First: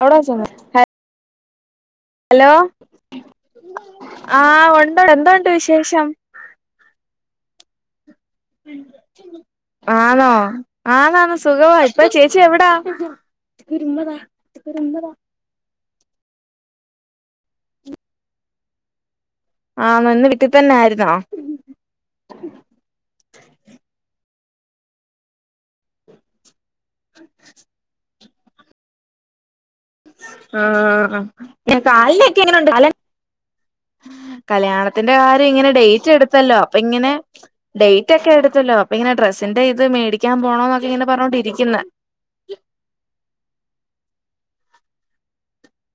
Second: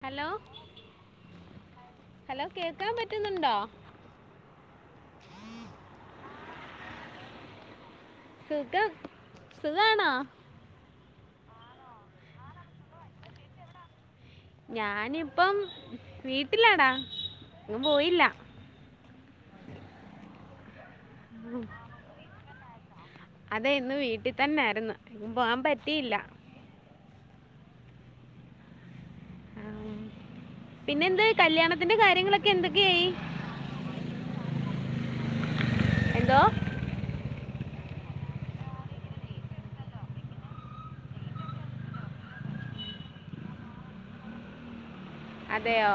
അവിടെ ഹലോ ചെന്ന് ഹലോ കേൾക്കാൻ പറ്റുന്നുണ്ടോ ആഹ് ഉണ്ട് എന്തുണ്ട് വിശേഷം? സുഖം സുഖാണോ ആണോ ആന്നാ ന്ന സുഖവാ ഇപ്പ ചേച്ചി എവിടാ ഞാനിപ്പം വീട്ടിലാടാ ങ്ങും പോയില്ല ആഹ് നന്ന് വീട്ടിൽ തന്നെ ആരുന്നോ ഉം അതെ ഇന്ന് വീട്ടി തന്നെയായിരുന്ന് എങ്ങും പോകാൻ പറ്റിയില്ല ആം. ആഹ് പിന്നെന്ത് പിന്നെ കല്യാണത്തിൻ്റെ കാലിലൊക്കെ കാര്യങ്ങളൊക്കെ എങ്ങനെണ്ട് കാല എന്തൊക്കെയായി കല്യാണത്തിന്റെ കാര്യം ഇങ്ങനെ ഡേറ്റ് എന്തോ അടുത്തല്ലോ അപ്പൊ ഇങ്ങനെ ഡേറ്റ് ഒക്കെ എടുത്തല്ലോ അപ്പൊ ഇങ്ങനെ ഡ്രസ്സിന്റെ ഇത് മേടിക്കാൻ പോണോന്നൊക്കെ ഇങ്ങനെ പറഞ്ഞോണ്ടിരിക്കുന്ന് അതെയോ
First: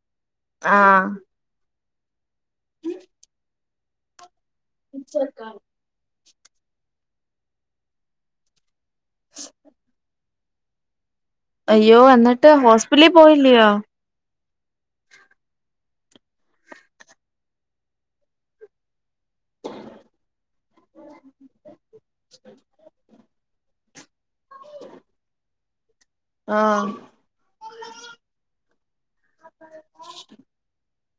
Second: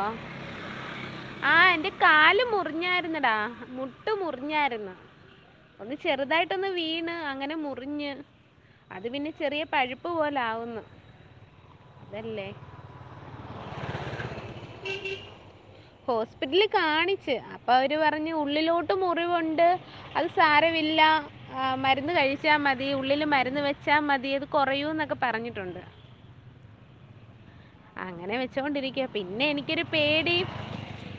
ആഹ് ആഹ് എന്റെ കാല് മുറിഞ്ഞായിരുന്നടാ മുട്ട് മുറിഞ്ഞായിരുന്ന് ഒന്ന് ചെറുതായിട്ടൊന്ന് വീണ് അങ്ങനെ മുറിഞ്ഞ് അത് പിന്നെ ചെറിയ പഴുപ്പ് പോലെ ലാവുന്ന് അയ്യോ എന്നിട്ട് ഹോസ്പിറ്റലിൽ പോയില്ലയോ ഹോസ്പിറ്റലിൽ കാണിച്ച് അപ്പൊ അവര് പറഞ്ഞ് ഉള്ളിലോട്ട് മുറിവുണ്ട്. അത് സാരവില്ലാ ആഹ് മരുന്ന് കഴിച്ചാ മതി ഉള്ളില് മരുന്ന് വെച്ചാ മതി അത് കുറയൂ ന്നൊക്കെ പറഞ്ഞിട്ടുണ്ട്. ആഹ് അങ്ങനെ വെച്ചോണ്ടിരിക്കയാ പിന്നെ എനിക്കൊരു പേടി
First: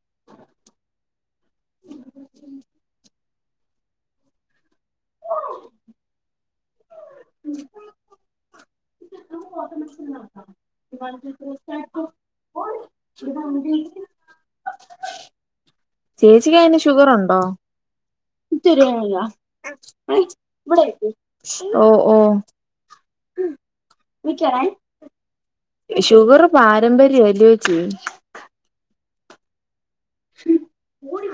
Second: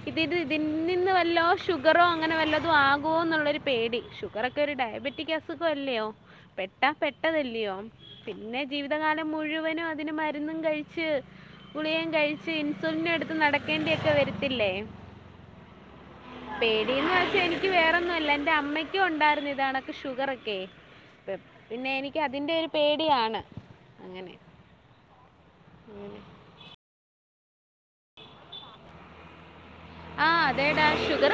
ഇതിത് ഇതിൽ നിന്ന് വല്ലോ ഷുഗറോ അങ്ങനെ വല്ലതും ആകോ എന്നുള്ളൊരു പേടി ഷുഗർ ഒക്കെ ഒരു ഡയ് ബറ്റിക് അസുഖഅല്ല്യോ പെട്ടാ പെട്ടതല്ല്യോ പിന്നെ ജീവിതകാലം മുഴുവനും അതിന് മരുന്നും കഴിച്ച് ഗുളികയും കഴിച്ച് ഇൻസുലിനെ എടുത്ത് നടക്കേണ്ടിയൊക്കെ വരത്തില്ലേ. ചേച്ചിക്ക്‌ അയിന് ഷുഗറുണ്ടോ? ക്ക് വേറൊന്നും ല്ല എന്റെ അമ്മക്കുംണ്ടായിരുന്നു ഇതാണക്ക്‌ ഷുഗർ ഒക്കെ പിന്നെ എനിക്കതിന്റെ ഒരു പേടിയാണ് അങ്ങനെ നിക്കണേ അങ്ങനെ ഷുഗർ പാരമ്പര്യാല്ല്യോച്ചി ആഹ് അതെടാ ഷുഗർ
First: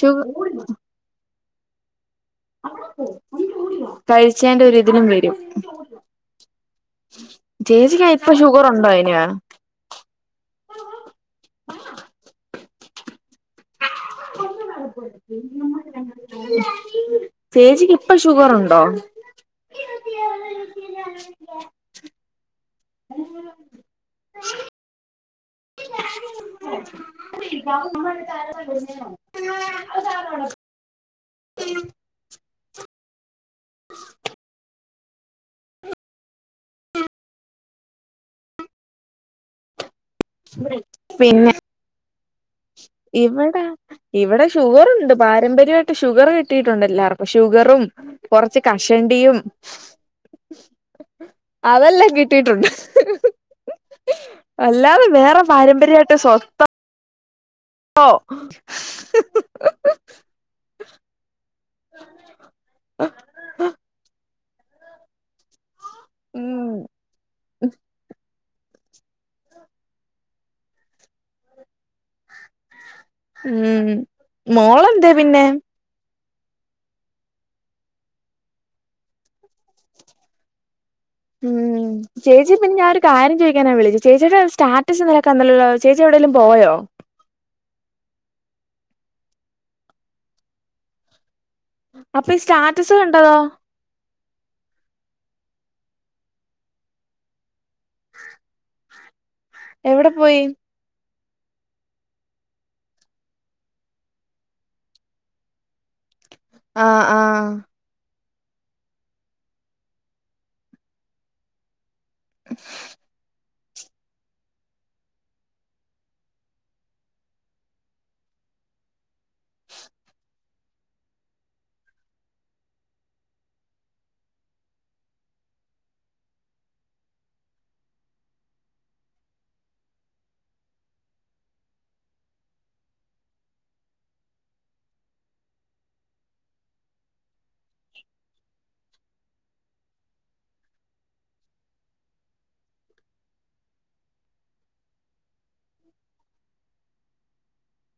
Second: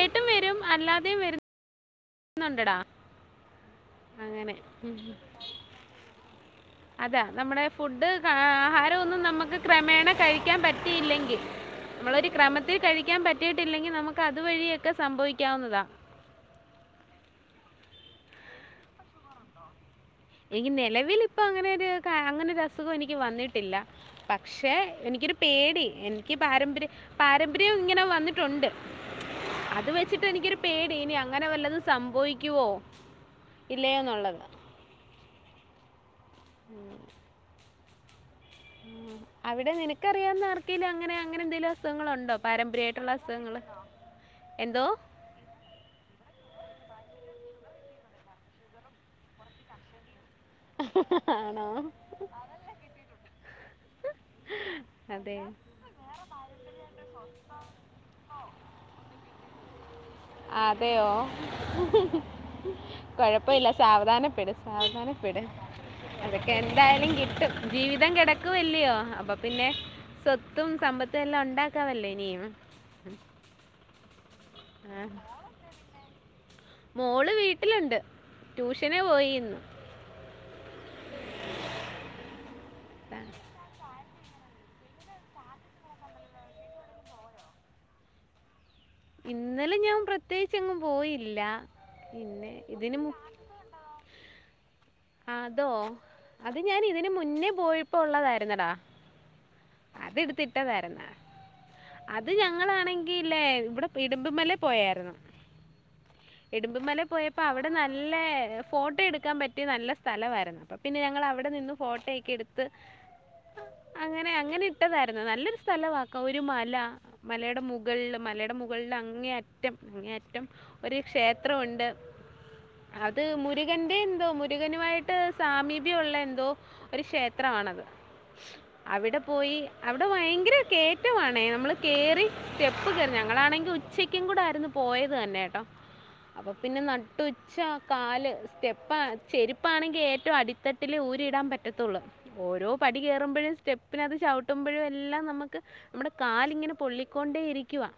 ഷുഗ വരും അല്ലാതെയും വരും. അങ്ങനെ കഴിച്ചേന്റെ ഒരിതിനും വരും. അത നമ്മുടെ ചേച്ചിക്ക് ഫുഡ് ഇപ്പൊ ഷുഗർ ഉണ്ടോ ആഹാരം അയിന് ഒന്നും നമുക്ക് ക്രമേണ കഴിക്കാൻ പറ്റിയില്ലെങ്കി നമ്മളൊരു ക്രമത്തി കഴിക്കാൻ പറ്റിയിട്ടില്ലെങ്കിൽ നമുക്ക് അതുവഴിയൊക്കെ സംഭവിക്കാവുന്നതാ ചേച്ചിക്ക് ഇപ്പ ഷുഗറുണ്ടോ എനിക്ക്‌ നിലവിൽ ഇപ്പ അങ്ങനെ ഒരു അങ്ങനൊരു അസുഖം എനിക്ക് വന്നിട്ടില്ല പക്ഷെ എനിക്കൊരു പേടി എനിക്ക് പാരമ്പര്യ പാരമ്പര്യോം ഇങ്ങനെ വന്നിട്ടുണ്ട് അത് വെച്ചിട്ട് എനിക്കൊരു പേടി ഇനി അങ്ങനെ വല്ലതും സംഭവിക്കുവോ? ഇല്ലയോന്നുള്ളത് ഉമ് ഉമ് അവിടെ നിനക്കറിയാവുന്ന ആർക്കേലും അങ്ങനെ അങ്ങനെ പിന്നെ എന്തെങ്കിലും അസുഖങ്ങൾ ഉണ്ടോ? ഇവിടെ ഇവിടെ എന്തോ? ഷുഗറുണ്ട്. പാരമ്പര്യമായിട്ട് ഷുഗർ കിട്ടിയിട്ടുണ്ട് എല്ലാർക്കും ഷുഗറും കുറച്ച് കഷണ്ടിയും ആണോ? അതെല്ലെം കിട്ടീട്ടുണ്ട്. [unintelligible] അല്ലാതെ വേറെ അതെ. പാരമ്പര്യായിട്ട് സ്വത്തം ഓ, [unintelligible] അതേയോ കൊഴപ്പല്ല സാവധാനപ്പെട് സാവധാന [unintelligible] അതൊക്കെ ഉം എന്തായാലും കിട്ടും ജീവിതം കെട ക്ക് വെല്ലിയോ അപ്പൊ പിന്നെ സ്വത്തും സമ്പത്തും എല്ലാം ഉണ്ടാക്കമല്ലെ ഇനിയും ഉം. ആഹ്, മോളെന്തേ പിന്നെ [unintelligible] മോള് വീട്ടിലുണ്ട്. ട്യൂഷന് പോയീന്ന്. ഉം ചേച്ചി പിന്നെ ഞാനൊരു കാര്യം ചോദിക്കാനാ വിളി ചേച്ചിയുടെ സ്റ്റാറ്റസ് ഇന്നലെ കണ്ടല്ലോ ചേച്ചി എവിടെലും പോയോ ഇന്നലെ ഞാൻ പ്രത്യേച്ചെങ്ങും പോയില്ലാ. അപ്പൊ സ്റ്റാറ്റസ് കണ്ടതോ അതോ അത് ഞാൻ ഇതിന് മുന്നേ പോയപ്പോ ഉള്ളതായിരുന്നടാ എവിടെ പോയി അത്ടുത്തിട്ടതാരുന്നാ. അത് ഞങ്ങളാണെങ്കി ലേ, ഇവ്ടെ ഇടുമ്പുമലേ പോയാരുന്നു. ഇടുമ്പുമ്മലേ ആഹ് പോയപ്പോ ആഹ് അവടെ നല്ലേ, ഫോട്ടോ എടുക്കാൻ പ റ്റി നല്ല സ്ഥലവായിരുന്നത്. പിന്നെ ഞങ്ങളവടെ നിന്ന് ഫോട്ടോയൊക്കിട്ത്ത്. അങ്ങനെ, അങ്ങനെ ഇട്ടതായ്ര്ന്നു. നല്ലൊരു സ്ഥലമാക്കാ. ഒരു മല മലയുടെ മുകള്ല് മലയുടെ മുകള്ല് അങ്ങേ അറ്റം അങ്ങേ അറ്റം ഒരു ക്ഷേത്ര ഉണ്ട്. അത് മുരുകന്റെ എന്തോ മു രുഗനുമായിട്ട് സാമീപ്യഒള്ളെ എന്തോ ഒരു ഷേത്രമാണത്. [inaudible] അവിടെപ്പോയീ. അവിടെ വയങ്കര കേറ്റവാണേ, നമ്മള് കേറി സ്റ്റെപ്പ് കേറി, ഞങ്ങളാണെങ്കി ഉച്ചയ് ക്കിം കൂടെ ആയിരുന്നു പോയത് തന്നെ ട്ടോ. അപ്പൊ പിന്നെ നട്ടുച്ച കാല് സ്റ്റെപ്പ ചെരുപ്പാണെങ്കി ഏറ്റവും അടിത്തട്ടില് ഊരിയിടാൻ പറ്റത്തുള്ളൂ. ഓരോ പടി കയറുമ്പഴും സ്റ്റെപ്പിനത് ചവിട്ടുമ്പഴും എല്ലാം നമുക്ക് നമ്മുടെ കാലിങ്ങനെ പൊള്ളിക്കൊണ്ടേ ഇരിക്കുവാ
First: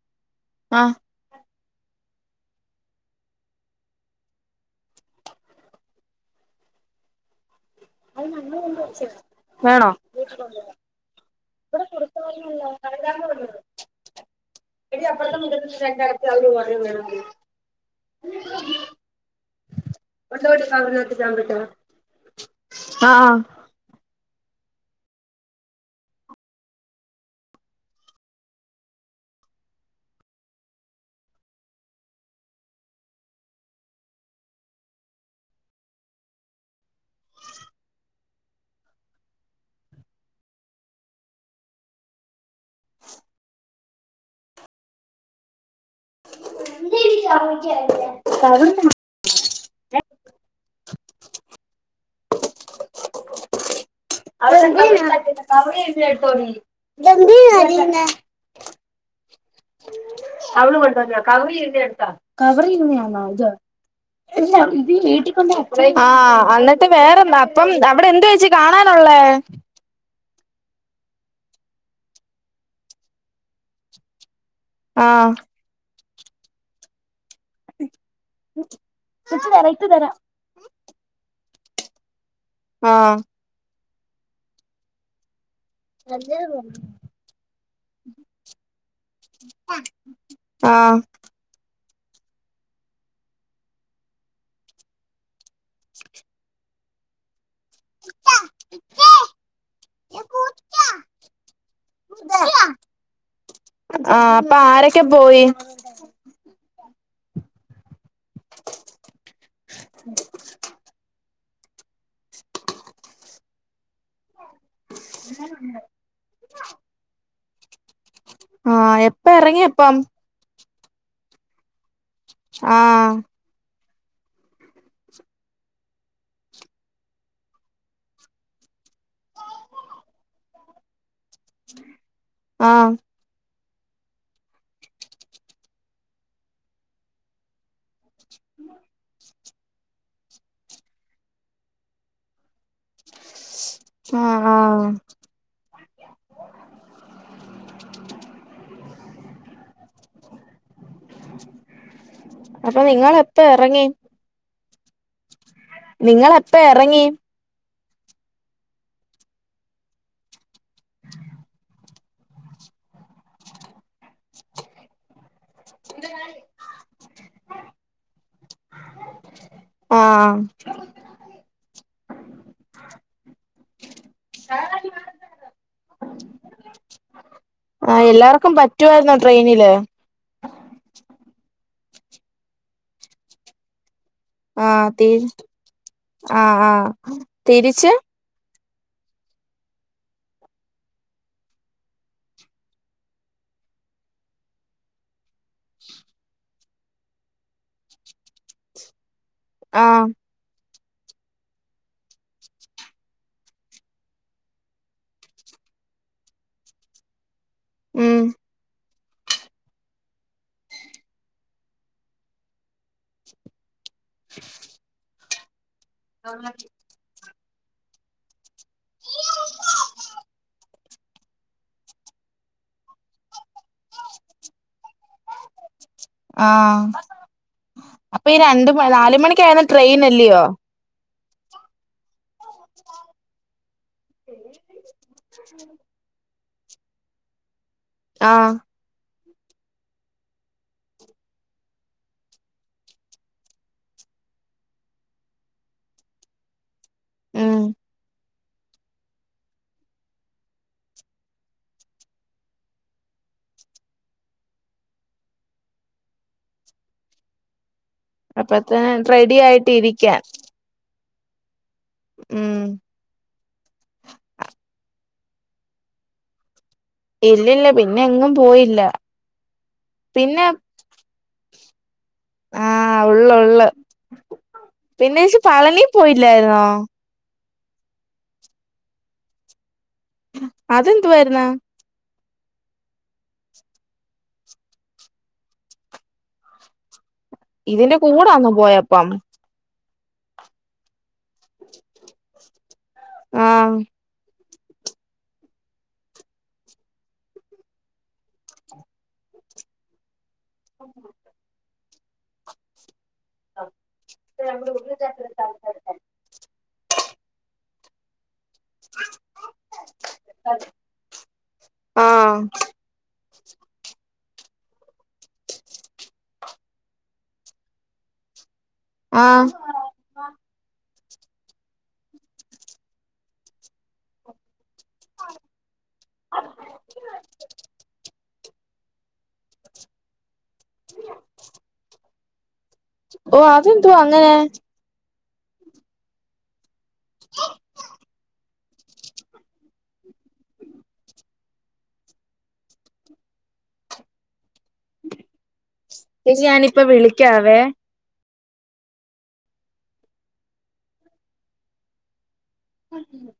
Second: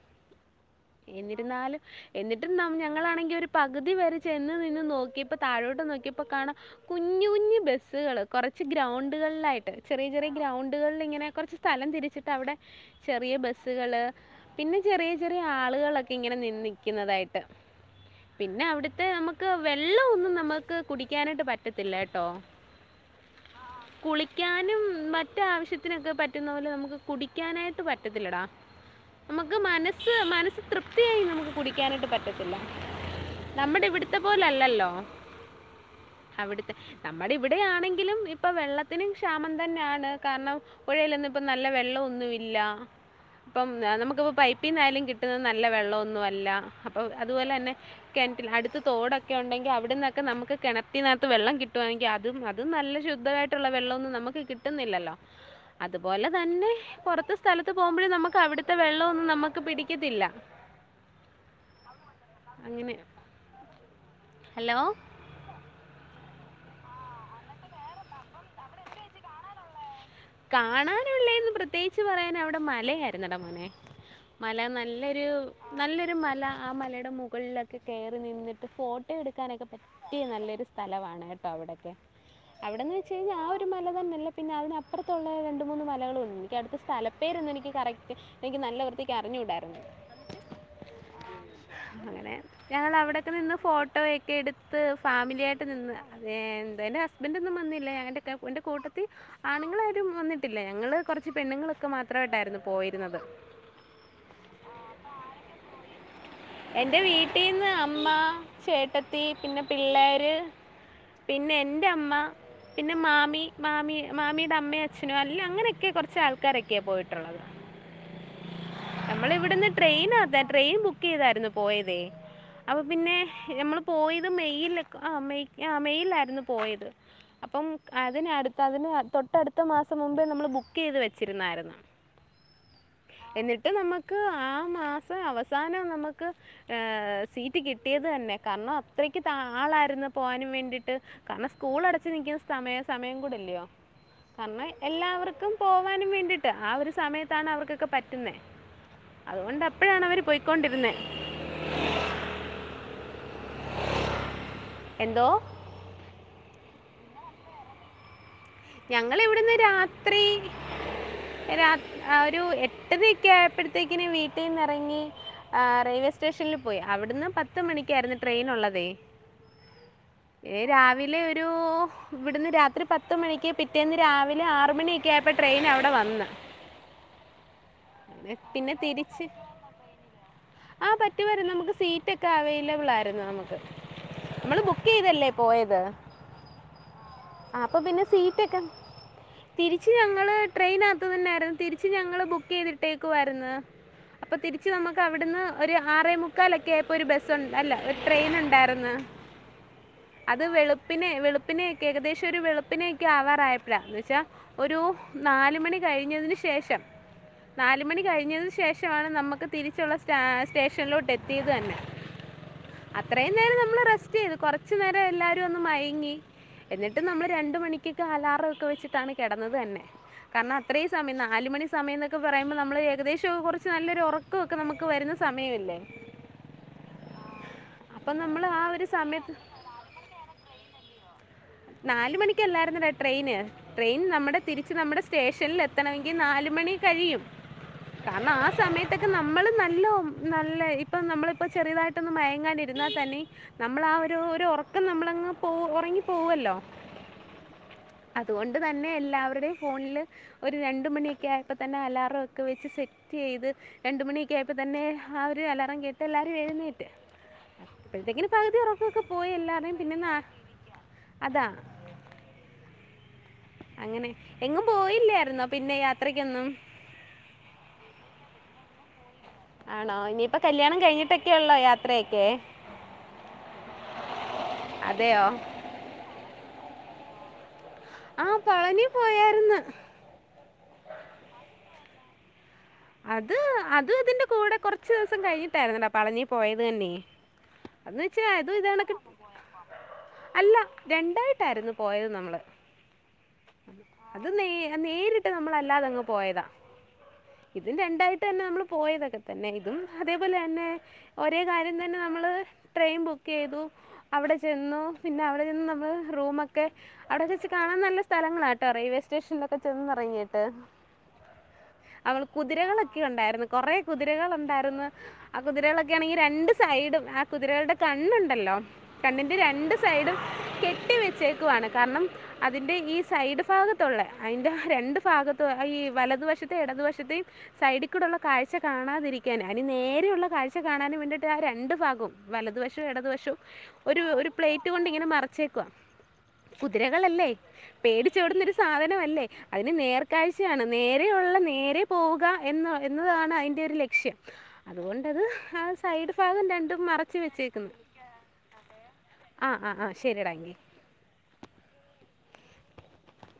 ആഹ് എന്നിര്ന്നാലും. എന്നിട്ടും നം ഞങ്ങളാണെങ്കി ഒര് പകുതി വരെ ചെന്ന് നിന്ന് നോക്കിയപ്പോ താഴോട്ട് നോക്കിയപ്പോ പ്പ കാണ കുഞ്ഞു കുഞ്ഞു ബസ് സ്സ്കള് കൊറച്ച് ഗ്രൗണ്ടുകളിലായിട്ട് വേണോ ചെറിയ, ചെറിയ ഗ്രൗണ്ടുകൾള്ങ്ങനെ കൊറച്ച് സ്ഥലം തിരിച്ചിട്ട് അവടെ ചെറിയ ബെസ്സ്കള്, പിന്നെ ചെറിയ ചെറിയ ആള്കളൊക്കെ ഇങ്ങനെ നി നിയ്ക്ക്ന്നത്. ആയിട്ട്. പിന്നെ അവിടുത്തെ അമ്മക്ക് വെള്ളഒന്നും നമ്മക്ക് കുടി [unintelligible] ആഹ് ആഹ് കുളിക്കാനും മറ്റ ആവശ്യത്തിനൊക്കെ പറ്റുന്ന പോലെ നമുക്ക് കുടിക്കാനായിട്ട് പറ്റത്തില്ലടാ നമ്മക്ക് മനസ്സ് മനസ്സ് തൃപ്തിയായി നമുക്ക് കുടിക്കാനായിട്ട് പറ്റത്തില്ല നമ്മുടെ ഇവിട്‌ത്തെ പോലെയല്ലല്ലോ അവിടുത്തെ, നമ്മടെ ഇവിടെയാണെങ്കിലും ഇപ്പൊ വെള്ളത്തിനും ക്ഷാമം തന്നെയാണ്, കാര്ണം. പുഴയിലൊന്നും ഇപ്പൊ നല്ല വെള്ളം ഒന്നു ഇല്ല പ്പം നമുക്കിപ്പ പൈപ്പിന്നായാലും കിട്ട്ന്നത് നല്ല വെള്ളൊന്നു അല്ല. അപ്പൊ അതുപോലെ തന്നെ കെൻറ്റിൽ അടുത്ത് തോടൊക്കെ ഉണ്ടെങ്കിൽ അവിടെന്നൊക്കെ നമുക്ക് കെണത്തിനാത്ത് വെള്ളം കിട്ടുവാണെങ്കി അതും, അതും നല്ല ശുദ്ധമായിട്ടുള്ള വെള്ളൊന്നും നമ്മക് കിട്ട്ന്നില്ലല്ലോ. അത്പോലെ തന്നെ പൊറത്ത് സ്ഥലത്ത് പോവുമ്പഴും നമുക്ക് അവിടു ത്തെ വെള്ളം ഒന്നും നമ്മക്ക് പിടി അവള് [unintelligible] എട്ത്താ അങ്ങനെ [unintelligible] എല്ല. ഹലോ തി വീട്ടി ആഹ്, അന്നിട്ട് വേറെന്താ അപ്പം അവിടെ എന്തോ ഏച്ചി കാണാനൊള്ളേ. കാണാനുള്ളേന്ന് പ്രത്യേകിച്ച് പറയാൻ അവിടെ മലയായിരുന്നട മോനെ മല ന നല്ലൊരു ആഹ് നല്ലൊരു മല ആ മലയുടെ മുകളിലക്കെ കെറി നിന്നിട്ട് ഫോട്ടോ എടുക്കാനൊക്കെ പറ്റിയ നല്ലൊരു സ്ഥലവാണ് കേട്ടോ അവിടൊക്കെ അവിടെന്ന് വെച്ച് ആഹ് കഴിഞ്ഞാൽ ആ ഒരു മല തന്നെയല്ല പിന്നെ അതിന അപ്പറത്തുള്ളത് രണ്ടും മൂന്ന് മലകളും ണ്ട് എനിക്ക അടുത്ത സ്ഥല പേര്ന്നും എനിക്ക് കറക്റ്റ് എനിക്ക് നല്ല വൃത്തിക്ക് അറിഞ്ഞുടായിരുന്നു ആഹ് ആഹ് അങ്ങനെ ഞങ്ങ അവിടെക്കെ നിന്ന് ഫോട്ടോ ഒക്കെ എടുത്ത് ഫാമിലിയായിട്ട് ട്ട് നിന്ന് ഏഹ് എന്താ എന്റെ ഹസ്ബന്റ് ഒന്നും വന്നില്ലേ എന്റെ എന്റെ കൂട്ടത്തി ആണുങ്ങൾ ആരും വന്നിട്ടില്ല ഞങ്ങള് കുറച്ച് പെണ്ണുങ്ങളൊക്കെ മാത്രയിട്ടായിരുന്നു പോയിരുന്നത് ആഹ് അപ്പൊ ആരൊക്കെ പോയി എന്റെ വീട്ടിന്ന് അമ്മ ചേട്ടത്തി പിന്നെ പിള്ളേര് പിന്നെ എൻ്റെ അമ്മ പിന്നെ മാമി മാമി മാമിയുടെ അമ്മയ അ ച്ഛനും അല്ല അങ്ങനെയെക്കെ കുറച്ച ആൾക്കാരൊക്കെയാ പോയിട്ടുള്ളത്. ആഹ് എപ്പ നമ്മൾ ഇവിടെന്ന് എറങ്ങിയപ്പം ട്രെയിൻ ആതെ ട്രെയിൻ ബുക്ക് ബുക്ക്‌ ചെയ്തായിരുന്നു പോയത് അപ്പൊ ആഹ് പിന്നെ നമ്മൾ പോയത് മെയ്യിൽ ആഹ് മെയ് ആഹ് മെയ്യിലായിരുന്നു പോയത് അപ്പം അതിനടുത്ത് അതിന് തൊട്ടടുത്ത മാസം മുമ്പേ നമ്മൾ ബുക്ക് ചെയ്ത് വെച്ചിരുന്നായിരുന്നു ആഹ് എന്നിട്ട് നമുക്ക് ആ മാസം അവസാനം നമുക്ക് ഏഹ് സി കിട്ടിയത് തന്നെ കാരണം അത്രയ്ക്ക് ത്ത ആളായിരുന്നു പോകാനും വേണ്ടിട്ട് കാരണം സ്കൂൾ അടച്ച് നിക്കുന്ന സമയ സമയം കൂടില്ലയോ ആഹ് കാരണം ആഹ് എല്ലാവർക്കും പോവാനും വേണ്ടിട്ട് ആ ഒരു സമയത്താണ് അവർക്കൊക്കെ പറ്റുന്നേ അതുകൊണ്ട് അപ്പോഴാണ് അവര് പോയ്ക്കൊണ്ടിരുന്നേ. നിങ്ങൾ എപ്പ ഇറങ്ങി എന്തോ നിങ്ങൾ എപ്പ ഇറങ്ങി ഞങ്ങൾ ഇവിടെന്ന് രാത്രി രാ ആഹ് ഒരു എട്ടതൊക്കെ ആയപ്പോഴത്തേക്കിൻ വീട്ടിന്ന ഇറങ്ങി ആഹ് റെയിൽവേ സ്റ്റേഷനിൽ പോയി അവിടുന്ന് പത്ത മണിക്കായിരുന്നു ട്രെയിൻ ഉള്ളത് ആഹ് ഏ രാവിലെ ഒരു ഇവിടുന്ന് രാത്രി പത്ത് മണിക്ക് കെ ന്ന് രാവിലെ ആറ് മണിയൊക്കെ ആയപ്പോൾ ട്രെയിൻ അവിടെ വന്ന് ആ അങ്ങനെ എല്ലാവർക്കും പിന്നെ പറ്റുയിരുന്നോ തിരിച്ച് ട്രെയിനില്? ആ പറ്റുവായിരുന്നു നമുക്ക് സീറ്റ് ഒക്കെ അവൈലബിൾ ആയിരുന്നു നമുക്ക് നമ്മള് ബുക്ക് ആഹ് തി ചെയ്തല്ലേ പോയത് ആഹ് ആഹ് ആഹ് അപ്പൊ തിരിച്ച് പിന്നെ സീറ്റ് ക്കെ തിരിച്ചു ഞങ്ങൾ ട്രെയിനകത്ത് തന്നെ ആരുന്നു തിരിച്ച് ഞങ്ങള് ബുക്ക് ചെയ്തിട്ടേക്കുവായിരുന്ന്. അപ്പോൾ തിരിച്ച് നമുക്ക് അവിടുന്ന് ഒരു ആറേ മുുക്കാലൊക്കെ ആയപ്പോൾ ഒരു ബസ്സുണ്ട് അല്ല ഒരു ട്രെയിൻ ഉണ്ടായിരുന്നു ആഹ് അത് വെളുപ്പിനെ വെളുപ്പിനെയൊക്കെ ഏകദേശം ഒരു വെളുപ്പിനെയൊക്കെ ആവാറായപ്പളാ എന്നച്ചാ ഒരു നാല് മണി കഴിഞ്ഞതിന് ശേഷം നാല് മണി ഉം കഴിഞ്ഞതിനു ശേഷാണ് നമുക്ക് തിരിച്ചുള്ള സ്റ്റാ സ്റ്റേഷനിലോട്ട് എത്തിയത് തന്നെ അത്രയും നേരം നമ്മൾ റെസ് [unintelligible] കൊറച്ച് നേരം എല്ലാവരും ഒന്ന് മയങ്ങി എന്നിട്ട് നമ്മൾ രണ്ടുമണി കെ അലാറ ഒക്കെ വെച്ചിട്ടാണ് കിടന്നത് തന്നെ കാരണം അത്രയും സമയം നാലുമണി സമയം പറയുമ്പോൾ നമ്മള് ഏകദേശം കുറച്ച് നല്ലൊരു ഉറക്കക്കെ നമുക്ക് വരുന്ന സമയല്ലേ. ആഹ് അപ്പൊ ഈ നമ്മൾ ആ രണ്ട് ഒരു [unintelligible] നാല് സമയത്ത് മണിക്കായിന്ന ട്രെയിൻ അല്ലയോ നാല് മണിക്കല്ലായിരുന്നടേ ട്രെയിന് ട്രെയിൻ നമ്മുടെ തിരിച്ച് നമ്മുടെ സ് സ്റ്റേഷനിൽ എത്തണമെങ്കിൽ നാലുമണി കഴിയും. കാരണം ആ ആഹ് സമയത്ത് ട്ടക്കെ നമ്മൾ നല്ലോ നല്ല ഇപ്പം നമ്മളിപ്പോൾ ചെറിയതായിട്ടൊന്ന് മയങ്ങാ ഇരുന്നാൽ തന്നെ. നമ്മൾ ആ ഒരു ഒരു ഉറക്കം നമ്മളങ്ങ് പോ ഉറങ്ങി പോവല്ലോ ഉം. അതുകൊണ്ട് തന്നെ എല്ലാവരുടെയും ഫോണ്ല് ഒരു രണ്ട് മണിയൊക്കെയായപ്പോ തന്നെ അലാറം ഒക്കെ വെച്ച് സെറ്റെയ്ത് രണ്ട് മണിയൊക്കെ ആയപ്പോ തന്നെ ആ ഒരു അലാറം കേട്ട് എല്ലാരും എഴുന്നേറ്റ്. അപ്പോഴത്തേക്കിനും പകുതി അപ്പത്തന്നെ ഒറക്കവൊക്കെ പോയി റെഡി ആയിട്ട് എല്ലാരേയും പിന്നെ നാ.. ഇരിക്കാൻ അതാ. ഉം. അങ്ങനെ എങ്ങും പോയില്ല്യായിരുന്നോ പിന്നെ യാത്രക്കൊന്നും? ഇല്ലില്ല പിന്നെ എങ്ങും പോയില്ല. ആണോ ഇനിയിപ്പോ പിന്നെ, കല്യാണം കഴിഞ്ഞിട്ടൊക്കെ ഉള്ളോ യാത്രയൊക്കെ ആഹ് ഉള്ള് ഉള്ള്. അതെയോ പിന്നേച്ചി പളനീ പോയില്ലായിർന്നോ? ആഹ് പളനി പോയായിർന്ന്. അതെന്തുവായിർന്ന്? അത് അത് അതിന്റെ കൂടെ കൊറച്ച് ദിവസം കഴിഞ്ഞിട്ടായിരുന്നെടാ പളനീ പോയത് തന്ന്യേ അത് ഇതിന്റെ വെച്ചാ കൂടാന്നോ അതൂ ഇതേകണക്ക് പോയപ്പം അല്ല രണ്ടായിട്ടായിരുന്നു പോയത് നമ്മള്. ആഹ് അത് നേ നേരിട്ട് നമ്മളല്ലാതങ്ങ് പോയതാ. ഇതും രണ്ടായിട്ടന്നെ നമ്മള് പോയതൊക്കെ തന്നെ ഇതും അതേപോലെ തന്നെ ഒരേ കാര്യം ഇന്നെന്നെ നമ്മള് ട്രെയിൻ ബുക്കെയ്തു അവിടെ ചെന്നു പിന്നെ അവിടെ ചെന്ന് നമ്മള് റൂമൊക്കെ അവിടെക്കെച്ച് കാണാൻ നല്ല സ്ഥെലങ്ങളാ ട്ട റെയിൽവേസ്റ്റേഷൻലൊക്കെ ചെന്നെറങ്ങിട്ട് അവ ആഹ് കുതിരകളൊക്കെ ഒണ്ടായിര്ന്ന് കൊറേ കുതിരകളൊണ്ടായിര്ന്ന്. ആ കുതിരകളൊക്കെ ആണെങ്കി രണ്ട് സൈഡും, ആ കുതിരകളുടെ കണ്ണുണ്ടല്ലോ കണ്ണിൻ്റെ ആഹ് രണ്ട് സൈഡും കെട്ടി വെച്ചേക്കുവാണ് കാരണം അതിൻ്റെ ഈ സൈഡ് ഫാഗ ത്തുള്ള അയിൻ്റാ രണ്ട് ഫാഗത്തു ഈ വലതുവശത്തേം എടതു വശത്തേം സൈഡിൽ കൂടെള്ള കാഴ്ച കാണാതിരിക്കാന് അയിന് നേരെയുള്ള കാഴ്ച കാണാനും വേണ്ടിട്ട് ആ രണ്ടു ഫാഗും വലതു വഷും ഇടതു വഷും ഓ അതെന്തുവാ ഒരു ഒരു അങ്ങനെ പ്ലേറ്റ് കൊണ്ടിങ്ങനെ മറച്ചേക്കുവാ. കുതിരകളല്ലേ പേടിച്ചോടുന്നൊരു സാധനവല്ലേ അതിന് നേർക്കാഴ്ചയാണ് നേരെയുള്ള നേരെ പോവുക എന്ന എന്നതാണ് അയിൻ്റെ ഒരു ലക്ഷ്യം അതുകൊണ്ടത് രൂ സൈഡ് ഫാഗം ചേച്ചി രണ്ടും ഞാനിപ്പ മറച്ച് വിളിക്കാവേ വെച്ചേക്ക്ന്ന്, ആ ആ ആ ശെരിയെടാ എങ്കീ. [inaudible]